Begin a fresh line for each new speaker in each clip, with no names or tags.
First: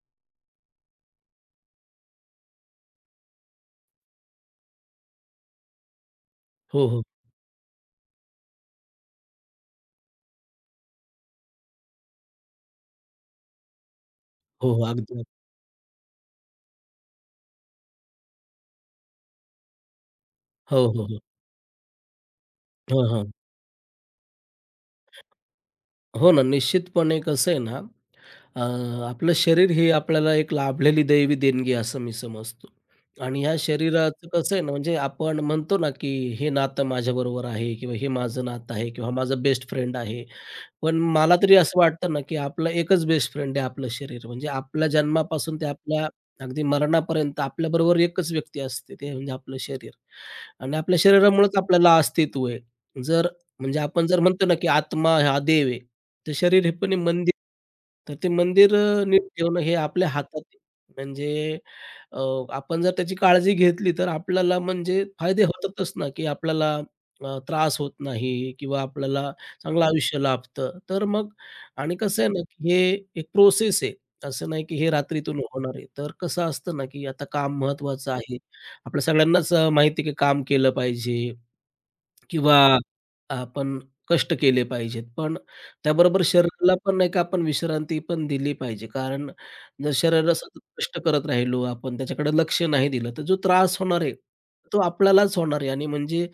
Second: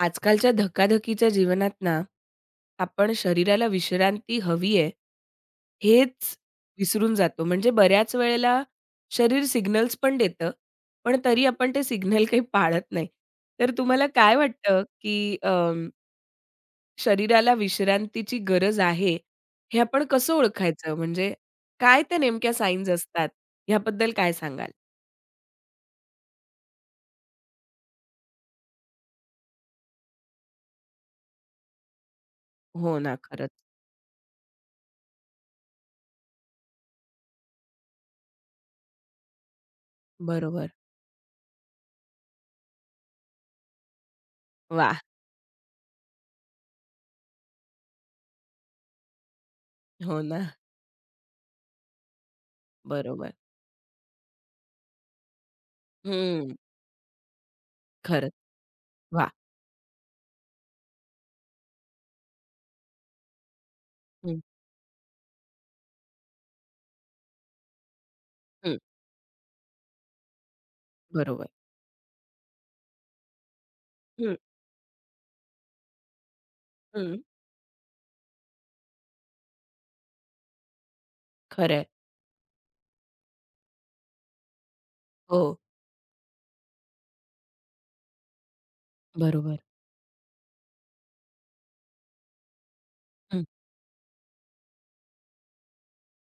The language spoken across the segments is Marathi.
आजकालच्या धकाधकीच्या जीवनात ना, आपण शरीराला विश्रांती हवी आहे, हेच
हो, हो.
विसरून जातो. म्हणजे बऱ्याच वेळेला शरीर सिग्नल्स पण देतं, पण तरी आपण ते सिग्नल काही पाळत नाही. तर तुम्हाला काय
हो,
वाटतं,
हो. अगदी.
की शरीराला विश्रांतीची गरज आहे, हे आपण कसं
हो,
ओळखायचं?
हो, हो.
म्हणजे काय त्या नेमक्या साइन्स
हां,
असतात,
हां.
ह्याबद्दल काय सांगाल?
हो ना, निश्चितपणे कसं आहे ना? अ, आपलं शरीर हे आपल्याला एक लाभलेली दैवी देणगी असं मी समजतो
हो ना,
आणि
खरंच.
ह्या शरीराचं कसं आहे ना, म्हणजे आपण म्हणतो ना, की हे नातं माझ्याबरोबर आहे किंवा हे माझं नातं आहे किंवा माझा बेस्ट फ्रेंड आहे.
बरोबर.
पण मला तरी असं वाटतं ना, की आपलं एकच बेस्ट फ्रेंड आहे आपलं शरीर. म्हणजे आपल्या
वाह!
जन्मापासून ते आपल्या अगदी मरणापर्यंत आपल्याबरोबर एकच व्यक्ती असते, ते म्हणजे आपलं शरीर
हो ना,
आणि आपल्या शरीरामुळेच आपल्याला अस्तित्व आहे. जर
बरोबर.
म्हणजे आपण जर म्हणतो ना, की आत्मा हा देव आहे. ते
हं,
शरीर हे पण आहे मंदिर. तर ते
खरंच.
मंदिर नीट
वाह!
ठेवणं हे आपल्या हातात आहे. म्हणजे अ, आपण जर त्याची काळजी घेतली तर आपल्याला म्हणजे फायदे होतातच ना, की आपल्याला त्रास होत नाही
हं.
किंवा आपल्याला चांगलं आयुष्य लाभतं. तर मग
बरोबर.
आणि कसं आहे ना, की हे एक प्रोसेस आहे.
हं,
असं नाही की हे रात्रीतून होणार आहे. तर कसं असतं ना, की
हं.
आता काम महत्त्वाचं आहे. आपल्या सगळ्यांनाच माहिती आहे की काम केलं पाहिजे.
खरं आहे.
किंवा आपण कष्ट केले पाहिजेत. पण
हो,
त्याबरोबर शरीराला पण नाही का आपण विश्रांती पण दिली पाहिजे. कारण
बरोबर.
जर शरीराला सतत कष्ट करत राहिलो आपण, त्याच्याकडे लक्ष नाही दिलं, तर जो
हं,
त्रास होणार आहे, तो आपल्यालाच होणार आहे आणि म्हणजे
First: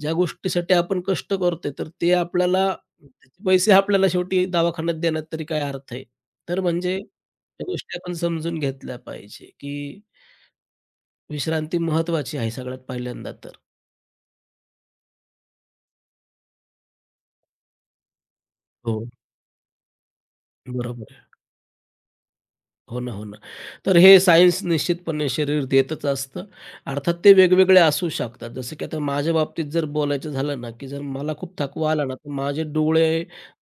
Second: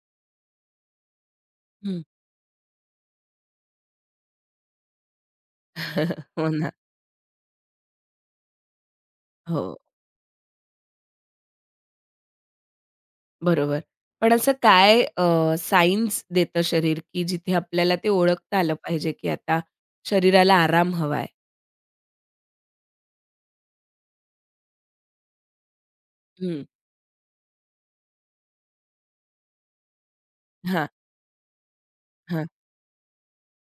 ज्या गोष्टीसाठी आपण कष्ट करतोय, तर
हं.
ते आपल्याला त्याचे पैसे आपल्याला शेवटी दवाखान्यात देण्यात तरी काय अर्थ आहे?
हो
तर
ना.
म्हणजे त्या गोष्टी आपण समजून घेतल्या पाहिजे,
हो,
की विश्रांती महत्त्वाची आहे सगळ्यात पहिल्यांदा तर.
बरोबर. पण असं काय सायन्स देतं शरीर, की जिथे आपल्याला ते ओळखता आलं
हो,
पाहिजे, की आता शरीराला आराम
बरोबर. आहे.
हवाय?
हो ना, हो ना. तर हे सायन्स निश्चितपणे शरीर देतच असतं.
हं.
अर्थात ते वेगवेगळे असू शकतात. जसं की आता माझ्या बाबतीत जर बोलायचं झालं ना,
हां,
की जर मला खूप थकवा आला ना, तर
हां.
माझे डोळे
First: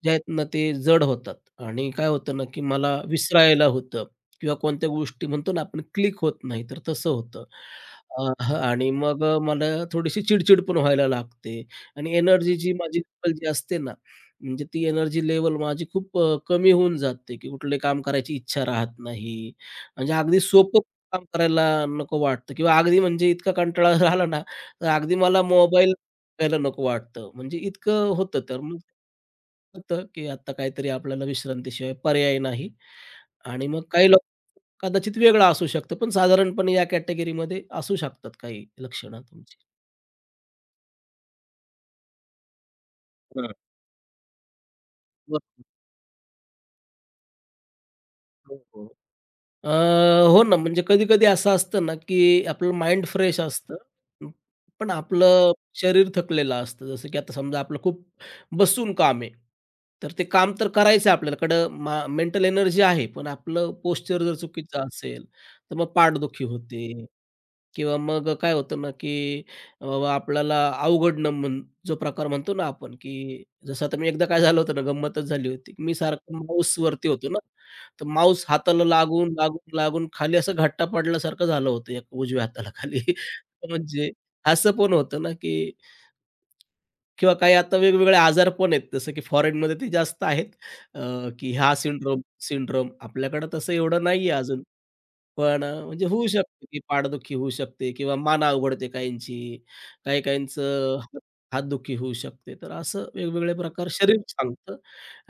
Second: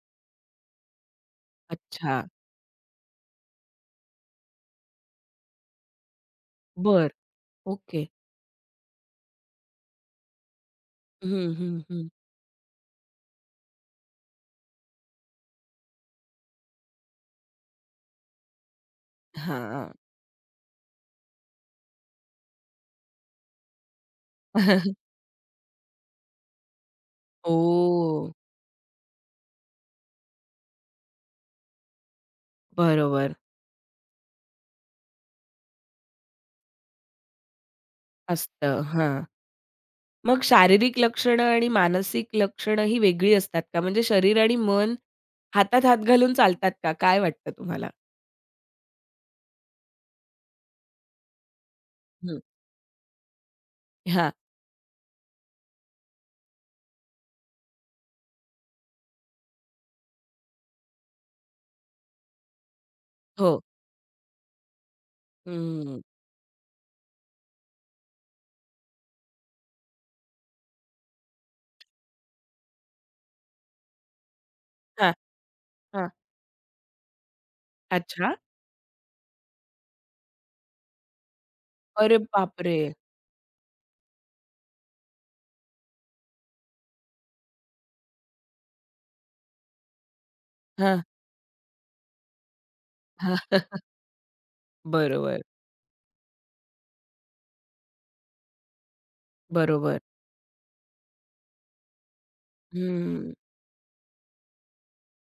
जे आहेत ना, ते जड होतात आणि काय
अच्छा.
होतं ना, की मला विसरायला होतं किंवा कोणत्या गोष्टी म्हणतो ना आपण क्लिक होत नाही, तर तसं
बर,
होतं.
ओके.
अ, आणि मग मला थोडीशी चिड पण व्हायला
हं,
लागते
हं, हं.
आणि एनर्जी जी माझी जी असते म्हणजे ती एनर्जी लेव्हल माझी खूप कमी होऊन जाते, की कुठले काम करायची इच्छा राहत नाही.
हां.
म्हणजे अगदी सोपं काम करायला नको वाटतं किंवा अगदी म्हणजे इतका कंटाळा झाला ना,
ओह!
तर अगदी मला मोबाईल घ्यायला नको वाटतं. म्हणजे इतकं होतं. तर मग होतं, की आता काहीतरी आपल्याला विश्रांतीशिवाय पर्याय नाही
बरोबर.
आणि मग काही लोक कदाचित वेगळं असू शकतं, पण साधारणपणे या कॅटेगरीमध्ये असू शकतात काही
असतं. हां.
लक्षणं तुमची.
मग शारीरिक लक्षणं आणि मानसिक लक्षणं ही वेगळी
हं.
असतात का? म्हणजे शरीर आणि मन
बरोबर.
हातात हात घालून चालतात का? काय वाटतं तुम्हाला?
हो, हो. अ, हो ना, म्हणजे कधी-कधी असं असतं ना, की
हं.
आपलं माइंड फ्रेश असतं, अं,
हां.
पण आपलं शरीर थकलेलं असतं. जसं की आता समजा आपलं खूप बसून काम आहे, तर ते काम तर करायचं आहे आपल्याकडं मेंटल एनर्जी आहे, पण
हो.
आपलं पोश्चर जर चुकीचं असेल, तर मग
हं.
पाठदुखी होते. किंवा मग काय होतं ना, की अ, आपल्याला अवघडणं जो प्रकार म्हणतो ना आपण, की जसं आता मी एकदा काय झालं होतं ना,
हां,
गंमतच झाली होती. मी
हां.
सारखं माऊसवरती होतो ना, तर
अच्छा.
माऊस हाताला लागून, लागून, लागून खाली असं घट्टा पडल्यासारखं झालं होतं एक
अरे
उजव्या हाताला
बापरे!
खाली. म्हणजे असं पण होतं ना, की किंवा काही आता वेगवेगळे आजार पण आहेत. जसं की फॉरेनमध्ये ते जास्त आहेत,
हां,
अ, की हा सिंड्रोम सिंड्रोम
हां.
आपल्याकडे तसं एवढं नाहीये अजून.
बरोबर,
पण म्हणजे होऊ शकते, की पाठदुखी होऊ शकते किंवा मान अवघडते काहींची.
बरोबर.
काही काहींचं हातदुखी होऊ शकते. तर असं
हं,
वेगवेगळे प्रकार शरीर सांगतं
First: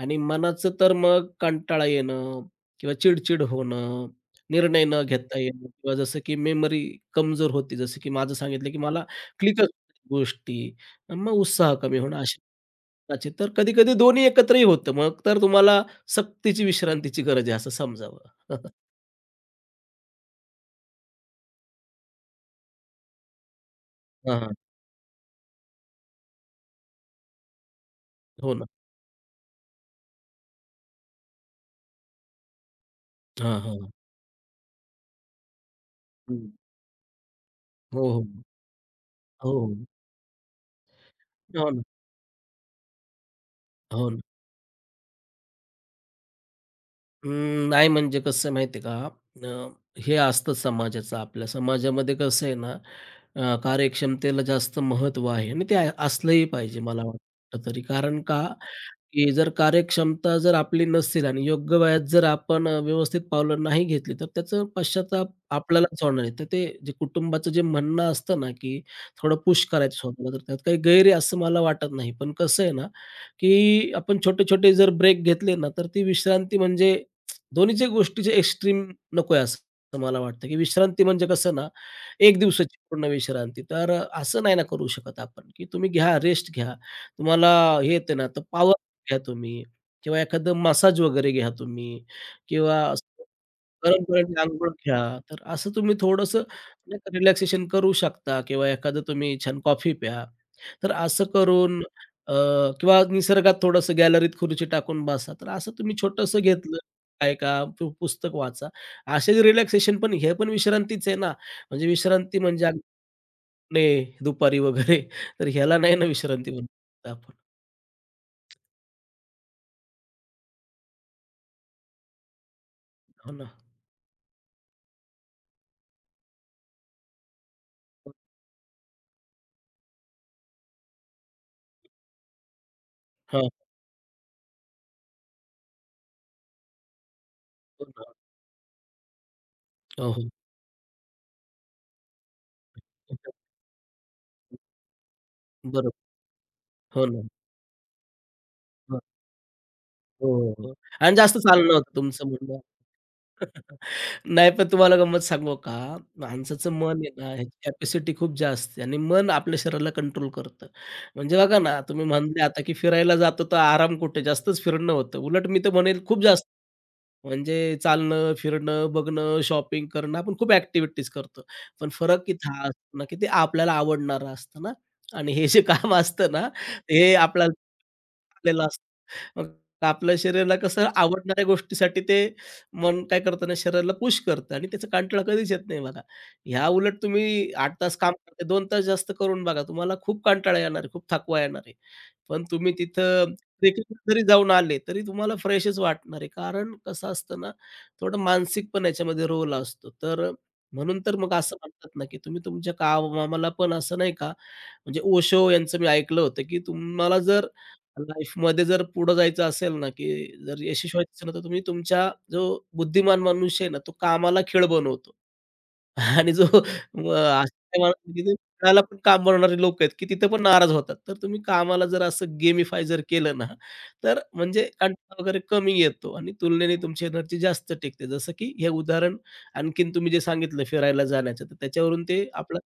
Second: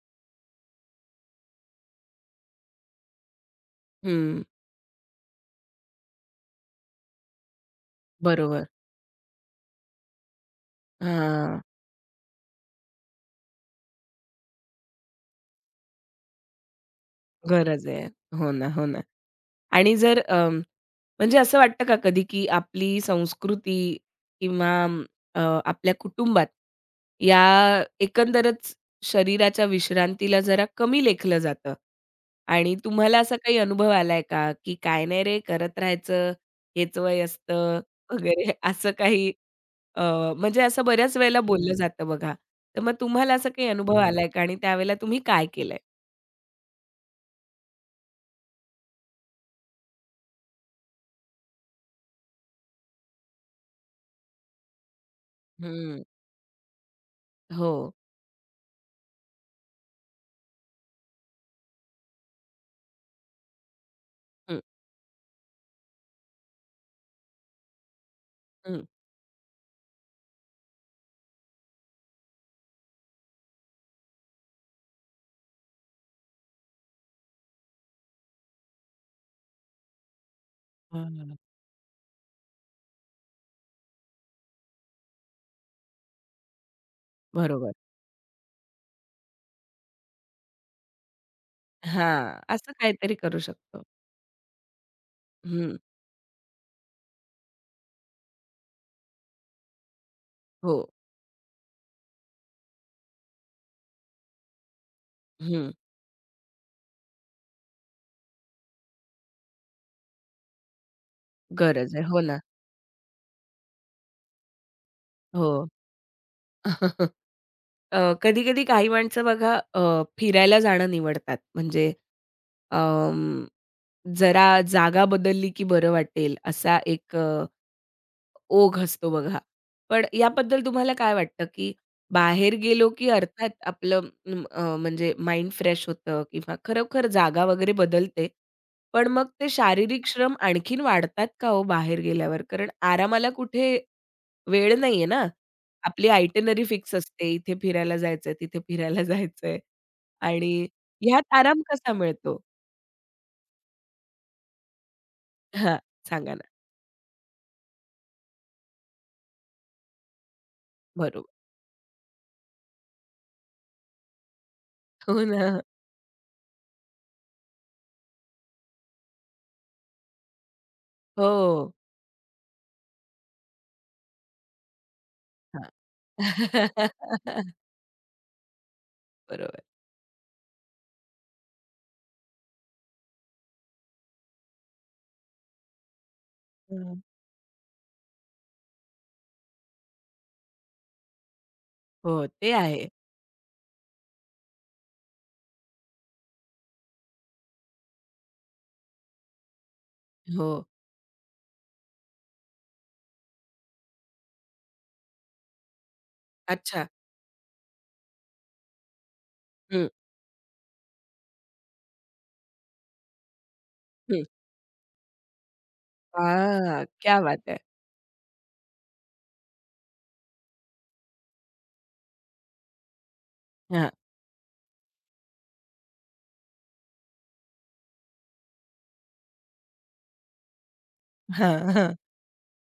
आणि मनाचं तर मग कंटाळा येणं किंवा चिड-चिड होणं,
हं.
निर्णय न घेता येणं किंवा जसं की मेमरी कमजोर होती जसं की माझं
बरोबर.
सांगितलं, की मला क्लिकच होत गोष्टी. मग
हां.
उत्साह कमी होणं अशा प्रकारचे. तर कधी-कधी दोन्ही एकत्रही होतं. मग तर तुम्हाला सक्तीची विश्रांतीची गरज आहे असं
गरज आहे.
समजावं.
हो ना, हो ना. आणि जर म्हणजे असं वाटतं का कधी, की आपली संस्कृती
हां, हां.
किंवा अ, आपल्या कुटुंबात या
हो
एकंदरच शरीराच्या विश्रांतीला जरा कमी लेखलं जातं आणि तुम्हाला असा काही
हां, हां.
अनुभव आलाय का, की "काय नाही रे, करत राहायचं,
हं.
हेच वय असतं"
हो, हो.
वगैरे असं काही
हो, हो.
अ, म्हणजे असं बऱ्याच वेळेला
हो
बोललं
ना.
जातं बघा. तर मग तुम्हाला असा काही अनुभव
हो,
आलाय का आणि त्यावेळेला तुम्ही काय केलंय?
अं, नाही म्हणजे कसं आहे माहिती आहे का? अ, हे असतं समाजाचं आपल्या समाजामध्ये कसं आहे ना, कार्यक्षमतेला जास्त महत्त्व आहे आणि ते
हं.
असलंही पाहिजे मला वाटतं
हो.
तरी. कारण का, की जर कार्यक्षमता जर आपली नसेल आणि योग्य वयात जर आपण व्यवस्थित पावलं नाही घेतली, तर
हं,
त्याचा पश्चाताप आपल्यालाच होणार आहे. तर ते जे कुटुंबाचं जे म्हणणं असतं ना, की
हं.
थोडं पुश करायचं स्वतःला, तर त्यात काही गैर आहे असं मला वाटत नाही. पण कसं आहे ना, की आपण छोटे-छोटे जर ब्रेक घेतले ना, तर ती विश्रांती म्हणजे दोन्हीच्या गोष्टीचे एक्स्ट्रीम नकोय असं मला वाटतं, की विश्रांती म्हणजे
हां.
कसं ना, 1 दिवसाची पूर्ण विश्रांती. तर असं नाही ना करू शकत आपण, की तुम्ही घ्या, रेस्ट घ्या. तुम्हाला
बरोबर.
हे येतं ना, तर पॉवर घ्या तुम्ही किंवा एखादं मसाज वगैरे घ्या तुम्ही
हां, असं
किंवा
काहीतरी
असं
करू शकतो.
गरम पाण्याने अंघोळ घ्या. तर असं
हं,
तुम्ही थोडंसं रिलॅक्सेशन करू शकता किंवा एखादं तुम्ही छान कॉफी प्या.
हो.
तर असं करून अ, किंवा निसर्गात थोडंसं गॅलरीत खुर्ची टाकून बसा. तर
हं,
असं तुम्ही छोटंसं घेतलं ऐका, पुस्तक वाचा. असे रिलॅक्सेशन पण हे पण विश्रांतीच आहे ना, म्हणजे
गरज आहे. हो ना.
विश्रांती म्हणजे अगदी झोपणे दुपारी वगैरे तर
हो.
ह्याला नाही ना विश्रांती म्हणत आपण.
अ, कधी-कधी काही माणसं बघा फिरायला जाणं निवडतात. म्हणजे अं,
हो ना.
जरा जागा बदलली की बरं वाटेल असा एक ओघ असतो बघा. पण याबद्दल तुम्हाला काय वाटतं, की बाहेर गेलो की
हां.
अर्थात आपलं म्हणजे माइंड फ्रेश होतं किंवा खरोखर जागा वगैरे
हो ना.
बदलते. पण मग ते शारीरिक
हो, हो.
श्रम आणखीन वाढतात का हो बाहेर गेल्यावर? कारण आरामाला कुठे वेळ नाहीये ना.
बरोबर.
आपली आयटिनरी फिक्स
हो ना.
असते. इथे फिरायला जायचंय, तिथे
हां.
फिरायला जायचंय
हो, हो,
आणि
हो. आणि
ह्यात
जास्त
आराम
चालणं
कसा
होतं तुमचं
मिळतो?
म्हणणं. नाही पण तुम्हाला गंमत सांगू का?
हां, सांगा ना.
माणसाचं मन आहे ना, ह्याची कॅपॅसिटी खूप जास्त आहे आणि मन आपल्या शरीराला कंट्रोल करतं.
बरोबर.
म्हणजे बघा ना, तुम्ही म्हणले आता की फिरायला जातो तर आराम कुठे? जास्तच फिरणं होतं.
हो
उलट मी
ना.
तर म्हणेल खूप जास्त म्हणजे चालणं, फिरणं, बघणं, शॉपिंग करणं आपण खूप ॲक्टिव्हिटीज करतो.
हो.
पण फरक किती हा असतो ना, की ते आपल्याला आवडणारं असतं ना आणि हे जे काम
हां.
असतं ना, हे आपल्याला आपल्याला असतं. मग
बरोबर.
आपल्या शरीराला कसं आवडणाऱ्या गोष्टीसाठी ते मन काय करतं ना, शरीराला पुश करतं आणि त्याचा कंटाळा कधीच येत नाही बघा. ह्या उलट तुम्ही 8 तास काम करताय, 2 तास जास्त करून बघा. तुम्हाला खूप कंटाळा येणार आहे, खूप थकवा येणार आहे.
हो,
पण
ते
तुम्ही
आहे.
तिथं ट्रेकिंग जरी जाऊन आले, तरी तुम्हाला फ्रेशच वाटणार आहे. कारण कसं असतं ना, थोडं मानसिक पण याच्यामध्ये रोल असतो. तर
हो.
म्हणून तर मग असं म्हणतात ना, की तुम्ही तुमच्या कामाला पण असं नाही का, म्हणजे ओशो यांचं मी ऐकलं होतं, की
अच्छा.
तुम्हाला जर लाईफमध्ये जर पुढं जायचं असेल
हं,
ना, की जर यशस्वी व्हायचं असेल ना, तर तुम्ही तुमचा जो बुद्धिमान मनुष्य आहे ना, तो
हं.
कामाला खीळ बनवतो. आणि जो
आह! क्या बात है!
त्याला पण काम बनवणारे लोक आहेत, की तिथं पण नाराज होतात. तर तुम्ही कामाला जर असं गेमिफाय जर केलं ना,
हां.
तर म्हणजे कंटाळा वगैरे कमी येतो आणि तुलनेने तुमची एनर्जी जास्त टिकते. जसं की हे उदाहरण आणखीन तुम्ही जे सांगितलं फिरायला जाण्याचं, तर
हां, हां.
त्याच्यावरून ते आपलं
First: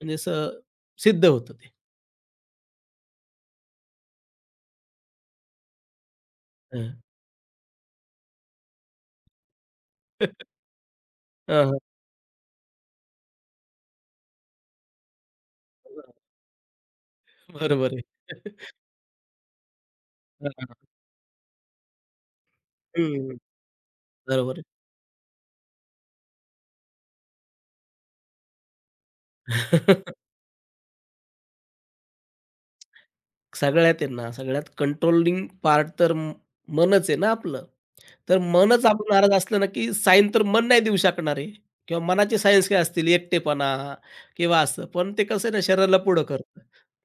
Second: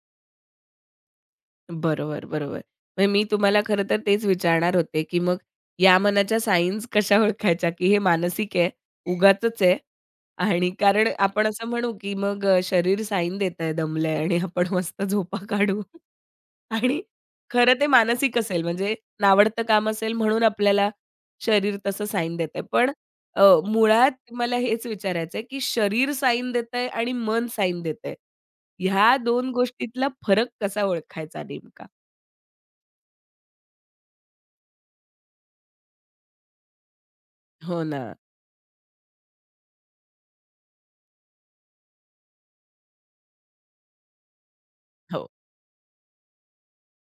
म्हणजे असं सिद्ध होतं ते.
बरोबर, बरोबर. म्हणजे मी तुम्हाला खरं तर तेच विचारणार होते, की मग या मनाच्या सायन्स
हं.
कशा ओळखायच्या, की हे मानसिक आहे, उगाचच आहे आणि कारण आपण
हां,
असं
हां.
म्हणू, की मग शरीर साईन देतंय दमलंय आणि आपण मस्त झोपा काढू आणि खरं ते
बरोबर आहे.
मानसिक असेल म्हणजे नावडतं काम असेल म्हणून
हां, हां.
आपल्याला शरीर तसं साईन देतंय. पण
हं,
अ, मुळात मला
बरोबर आहे.
हेच विचारायचंय, की शरीर साईन देतंय आणि मन साईन देतंय. ह्या 2 गोष्टीतला फरक कसा ओळखायचा नेमका?
सगळ्यात आहे ना, सगळ्यात कंट्रोलिंग पार्ट तर मनच आहे ना आपलं.
हो ना.
तर मनच आपण नाराज असलं ना, की साईन तर मन नाही देऊ शकणार आहे किंवा मनाचे सायन्स काय असतील एकटेपणा किंवा असं. पण ते
हो.
कसं आहे ना शरीराला पुढं करतं.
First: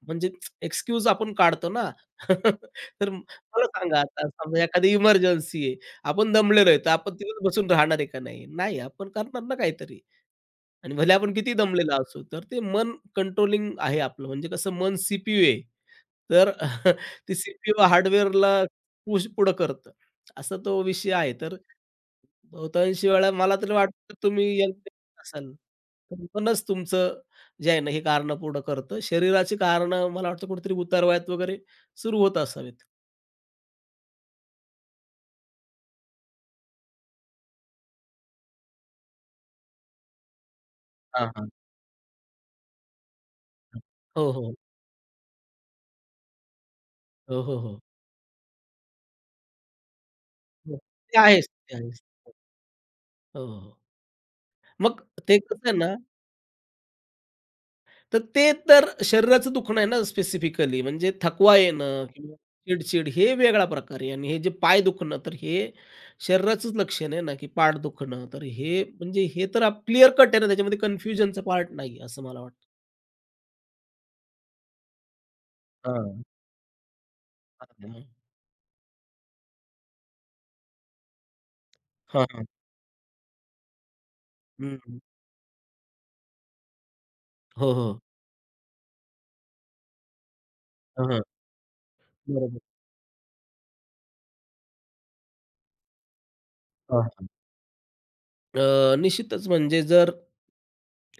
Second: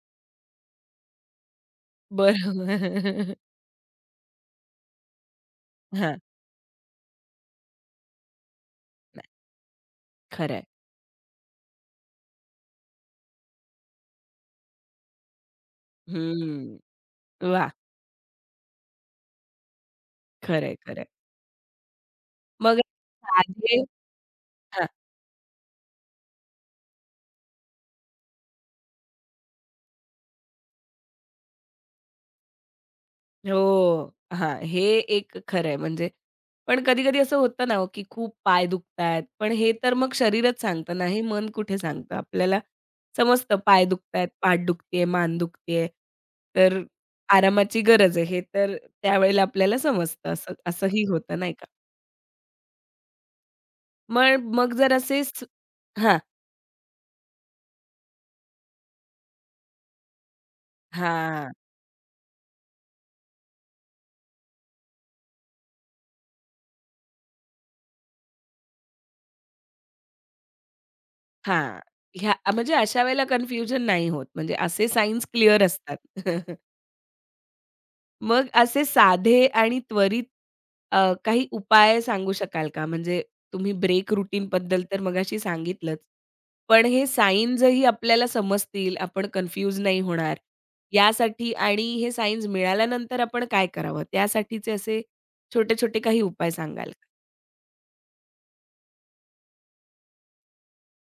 म्हणजे एक्सक्यूज आपण काढतो ना. तर
बरोबर.
मला सांगा आता समजा एखादी इमर्जन्सी आहे.
हां.
आपण दमलेलो आहे, तर आपण तिथेच बसून राहणार आहे का नाही? नाही, आपण
नाही,
करणार ना काहीतरी.
खरंय.
आणि भले आपण किती दमलेला असू, तर ते मन कंट्रोलिंग आहे आपलं. म्हणजे कसं मन सीपीयू आहे. तर
हं.
ते
वाह!
सीपीयू हार्डवेअरला पुश पुढं करतं. असा
खरंय,
तो
खरंय.
विषय आहे. तर
मग
बहुतांशी वेळा मला तरी
साधे
वाटतं तुम्ही यंग
हां.
असाल, तर मनच तुमचं जे आहे ना, हे कारणं पुढं करतं. शरीराची कारणं मला वाटतं कुठेतरी उतारवयात वगैरे सुरू होत असावेत.
हो. हां, हे एक खरं आहे म्हणजे पण कधी-कधी असं होतं ना हो, की खूप पाय दुखतायत. पण हे तर मग शरीरच सांगतं ना, हे
हां,
मन
हां.
कुठे सांगतं. आपल्याला समजतं पाय दुखतायत,
हो, हो.
पाठ दुखतीये, मान दुखतीये. तर
हो, हो, हो.
आरामाची गरज आहे हे तर त्यावेळेला आपल्याला समजतं असं
हो.
असंही
ते
होतं
आहेच,
नाही का?
ते आहेच. हो, हो, हो.
मग मग जर
मग
असे
ते
स
कसं आहे ना
हां,
तर ते तर शरीराचं दुखणं आहे ना स्पेसिफिकली म्हणजे
हां,
थकवा येणं किंवा चिड-चिड हे वेगळा प्रकार आहे आणि हे जे पाय दुखणं तर हे शरीराचंच लक्षण आहे ना, की पाठ दुखणं. तर हे म्हणजे हे तर क्लिअर कट आहे ना, त्याच्यामध्ये कन्फ्युजनचा पार्ट
हां.
नाही आहे असं
ह्या
मला वाटतं.
म्हणजे अशा वेळेला कन्फ्युजन नाही होत म्हणजे असे सायन्स क्लिअर
हां, हां,
असतात. मग असे साधे आणि त्वरित काही उपाय
हां,
सांगू
हां.
शकाल का? म्हणजे तुम्ही ब्रेक रूटीनबद्दल तर
हं,
मगाशी सांगितलंच. पण हे
हो,
सायन्सही
हो.
आपल्याला समजतील, आपण कन्फ्यूज नाही होणार
हां, हां.
यासाठी आणि हे सायन्स
बरोबर.
मिळाल्यानंतर आपण काय करावं? त्यासाठीचे असे छोटे-छोटे काही उपाय सांगाल
हां,
का?
हां. निश्चितच म्हणजे जर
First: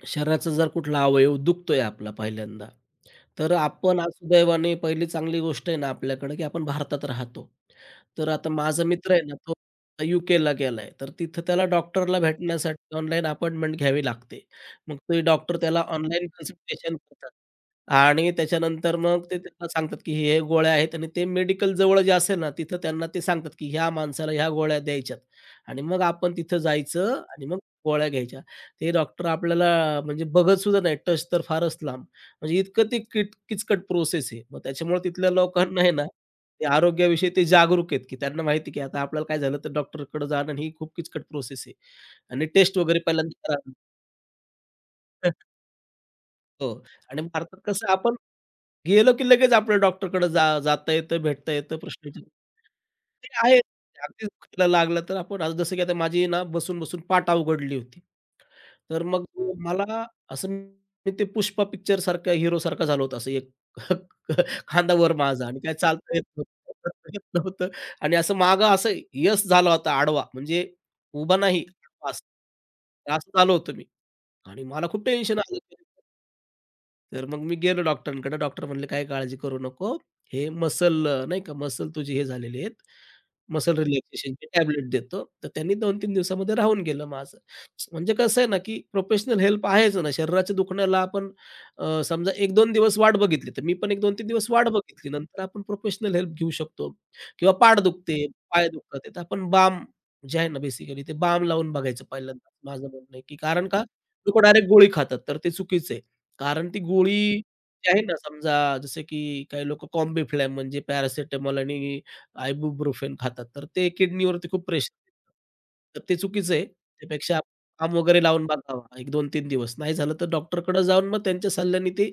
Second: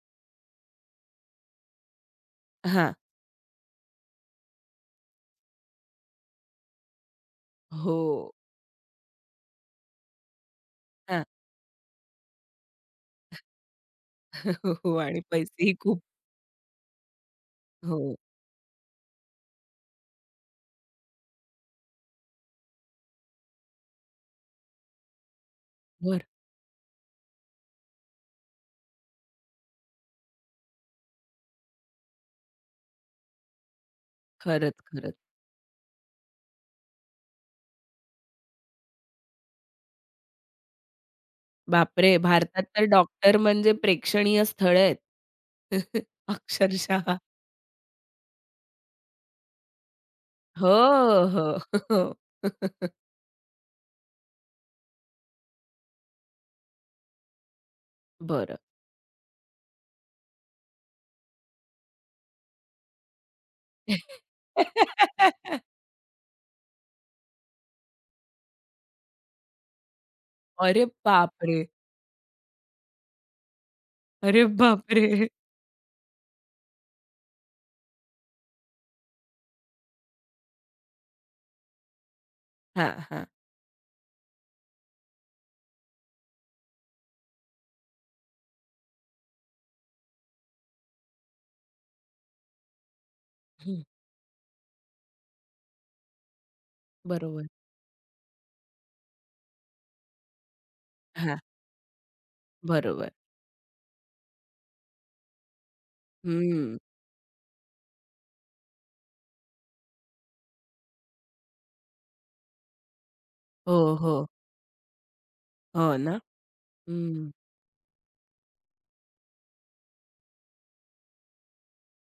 शरीराचा जर कुठला अवयव दुखतोय आपला पहिल्यांदा,
हां.
तर आपण आज सुदैवाने पहिली चांगली गोष्ट आहे ना आपल्याकडे, की आपण भारतात राहतो.
हो.
तर आता माझा मित्र आहे ना, तो यूकेला गेलाय, तर
हां.
तिथं त्याला डॉक्टरला भेटण्यासाठी ऑनलाईन अपॉइंटमेंट घ्यावी लागते.
हो
मग
आणि
ते डॉक्टर
पैसेही
त्याला
खूप.
ऑनलाईन कन्सल्टेशन करतात
हो.
आणि त्याच्यानंतर मग ते त्यांना सांगतात, की हे हे गोळ्या आहेत आणि ते मेडिकल जवळ जे असेल ना, तिथं त्यांना ते सांगतात, की ह्या माणसाला ह्या गोळ्या द्यायच्यात आणि मग
बरं.
आपण तिथं जायचं आणि मग गोळ्या घ्यायच्या. ते डॉक्टर आपल्याला म्हणजे बघत सुद्धा नाही, टच तर फारच लांब. म्हणजे इतकं ते किचकट प्रोसेस आहे. मग
खरंच,
त्याच्यामुळे
खरंच.
तिथल्या लोकांना आहे ना, ते आरोग्याविषयी ते जागरूक आहेत, की त्यांना माहिती की आता आपल्याला काय झालं तर डॉक्टरकडे जाणं आणि ही खूप किचकट प्रोसेस आहे.
बापरे!
आणि
भारतात
टेस्ट
तर
वगैरे
डॉक्टर
पहिल्यांदा
म्हणजे
करावी
प्रेक्षणीय स्थळ आहेत.
हो.
अक्षरशः.
आणि भारतात कसं आपण गेलो, की लगेच आपल्याला डॉक्टरकडे
हो,
जाता येतं, भेटता
हो.
येतं, प्रश्न
हो.
विचारता ते आहे. अगदीच दुखायला लागलं तर आपण आज जसं की आता माझी ना बसून-बसून पाठ अवघडली होती.
बरं.
तर मग मला असं मी ते पुष्पा पिक्चरसारखा हिरोसारखा झालो होतो. असं एक खांदा वर माझा आणि काय चालता येत नव्हतं, बसता येत नव्हतं आणि असं मागं असं यश झाला होता आडवा म्हणजे
अरे
उभा
बापरे!
नाही, आडवा असं. तर असं झालो होतो मी.
अरे
आणि मला खूप
बापरे!
टेन्शन आलं. तर मग मी गेलो डॉक्टरांकडे. डॉक्टर म्हणले, "काही काळजी करू नको. हे मसल नाही का मसल तुझी हे झालेली आहेत.
हां, हां.
मसल रिलॅक्सेशनची टॅबलेट देतो." तर त्यांनी 2-3 दिवसामध्ये राहून गेलं माझं. म्हणजे कसं आहे ना, की प्रोफेशनल हेल्प आहेच ना. शरीराच्या दुखण्याला आपण समजा 1-2 दिवस वाट बघितली, तर मी
हं.
पण 1-2-3 दिवस वाट बघितली. नंतर आपण प्रोफेशनल हेल्प घेऊ शकतो
बरोबर.
किंवा पाठ दुखते, पाय दुखतात, तर आपण बाम जे आहे ना बेसिकली ते
हां,
बाम लावून बघायचं पहिल्यांदा. माझं
बरोबर.
म्हणणं आहे, की कारण का लोकं डायरेक्ट गोळी खातात, तर ते चुकीचं आहे. कारण
हं.
ती गोळी जी आहे ना, समजा जसं की काही लोकं कॉम्बीफ्लॅम म्हणजे पॅरासिटामॉल आणि आयबुप्रोफेन खातात, तर ते
हो, हो.
किडनीवरती खूप प्रेशर येतं.
हो
तर ते
ना?
चुकीचं आहे.
हं.
त्यापेक्षा आपण बाम वगैरे लावून बघावा, 1-2-3 दिवस. नाही झालं तर डॉक्टरकडं जाऊन मग त्यांच्या सल्ल्याने ती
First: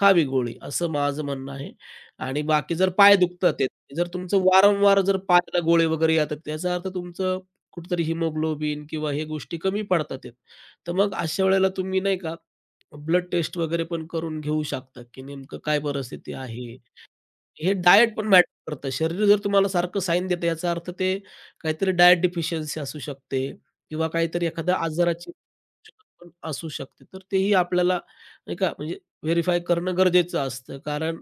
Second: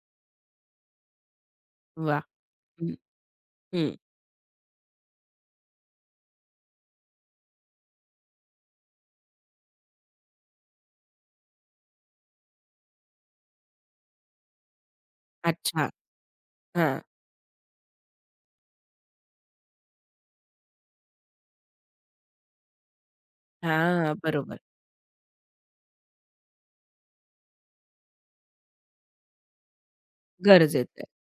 खावी गोळी, असं माझं म्हणणं आहे.
वाह!
आणि बाकी जर
हं,
पाय दुखतात आहेत,
हं.
जर तुमचं वारंवार जर पायाला गोळे वगैरे येतात, त्याचा अर्थ तुमचं कुठेतरी हिमोग्लोबिन किंवा हे गोष्टी कमी पडतात तर मग अशा वेळेला तुम्ही नाही का ब्लड टेस्ट वगैरे पण करून घेऊ शकता, की नेमकं काय
अच्छा.
परिस्थिती आहे.
हां.
हे डायट पण मॅटर करतं. शरीर जर तुम्हाला सारखं साईन देतं याचा अर्थ ते काहीतरी डायट डिफिशियन्सी असू शकते किंवा
हां,
काहीतरी
बरोबर.
एखाद्या आजाराची पण असू शकते. तर तेही आपल्याला नाही का म्हणजे व्हेरिफाय करणं गरजेचं असतं.
गरजेचं आहे.
कारण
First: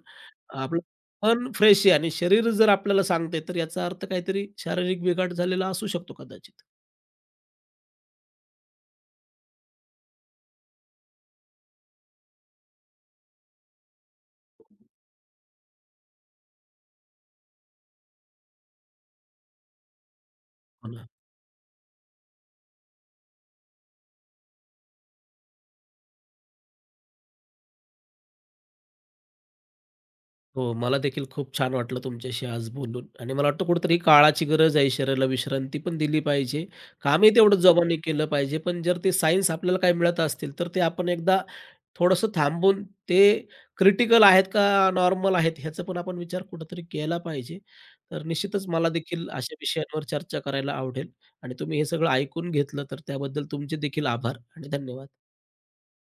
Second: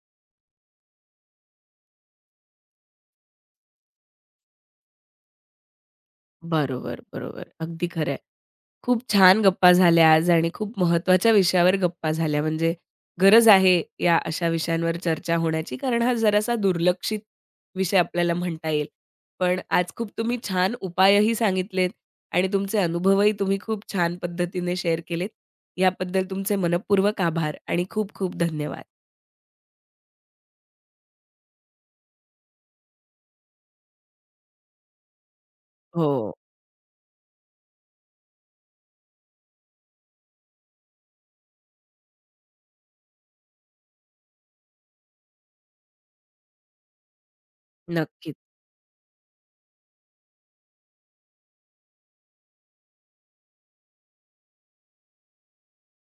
आपलं मन फ्रेश आहे आणि शरीर जर आपल्याला सांगतंय तर याचा अर्थ काहीतरी शारीरिक बिघाड झालेला असू शकतो कदाचित.
बरोबर, बरोबर. अगदी खरं आहे. खूप छान गप्पा झाल्या आज आणि खूप महत्त्वाच्या विषयावर गप्पा झाल्या. म्हणजे गरज आहे या अशा विषयांवर चर्चा होण्याची, कारण हा जरासा दुर्लक्षित विषय आपल्याला म्हणता येईल. पण आज खूप तुम्ही छान
हो
उपायही सांगितलेत आणि तुमचे अनुभवही तुम्ही खूप छान पद्धतीने शेअर केलेत. याबद्दल तुमचे मनःपूर्वक आभार आणि खूप खूप धन्यवाद.
हो, मला देखील खूप छान वाटलं तुमच्याशी आज बोलून आणि मला वाटतं कुठेतरी काळाची गरज आहे, शरीराला विश्रांती पण
हो.
दिली पाहिजे. कामही तेवढंच जोमाने केलं पाहिजे, पण जर ते सायन्स आपल्याला काही मिळत असतील, तर ते आपण एकदा थोडंसं थांबून ते क्रिटिकल आहेत का नॉर्मल आहेत, ह्याचा पण आपण विचार कुठेतरी केला पाहिजे. तर
नक्कीच.
निश्चितच मला देखील अशा विषयांवर चर्चा करायला आवडेल आणि तुम्ही हे सगळं ऐकून घेतलं, तर त्याबद्दल तुमचे देखील आभार आणि धन्यवाद.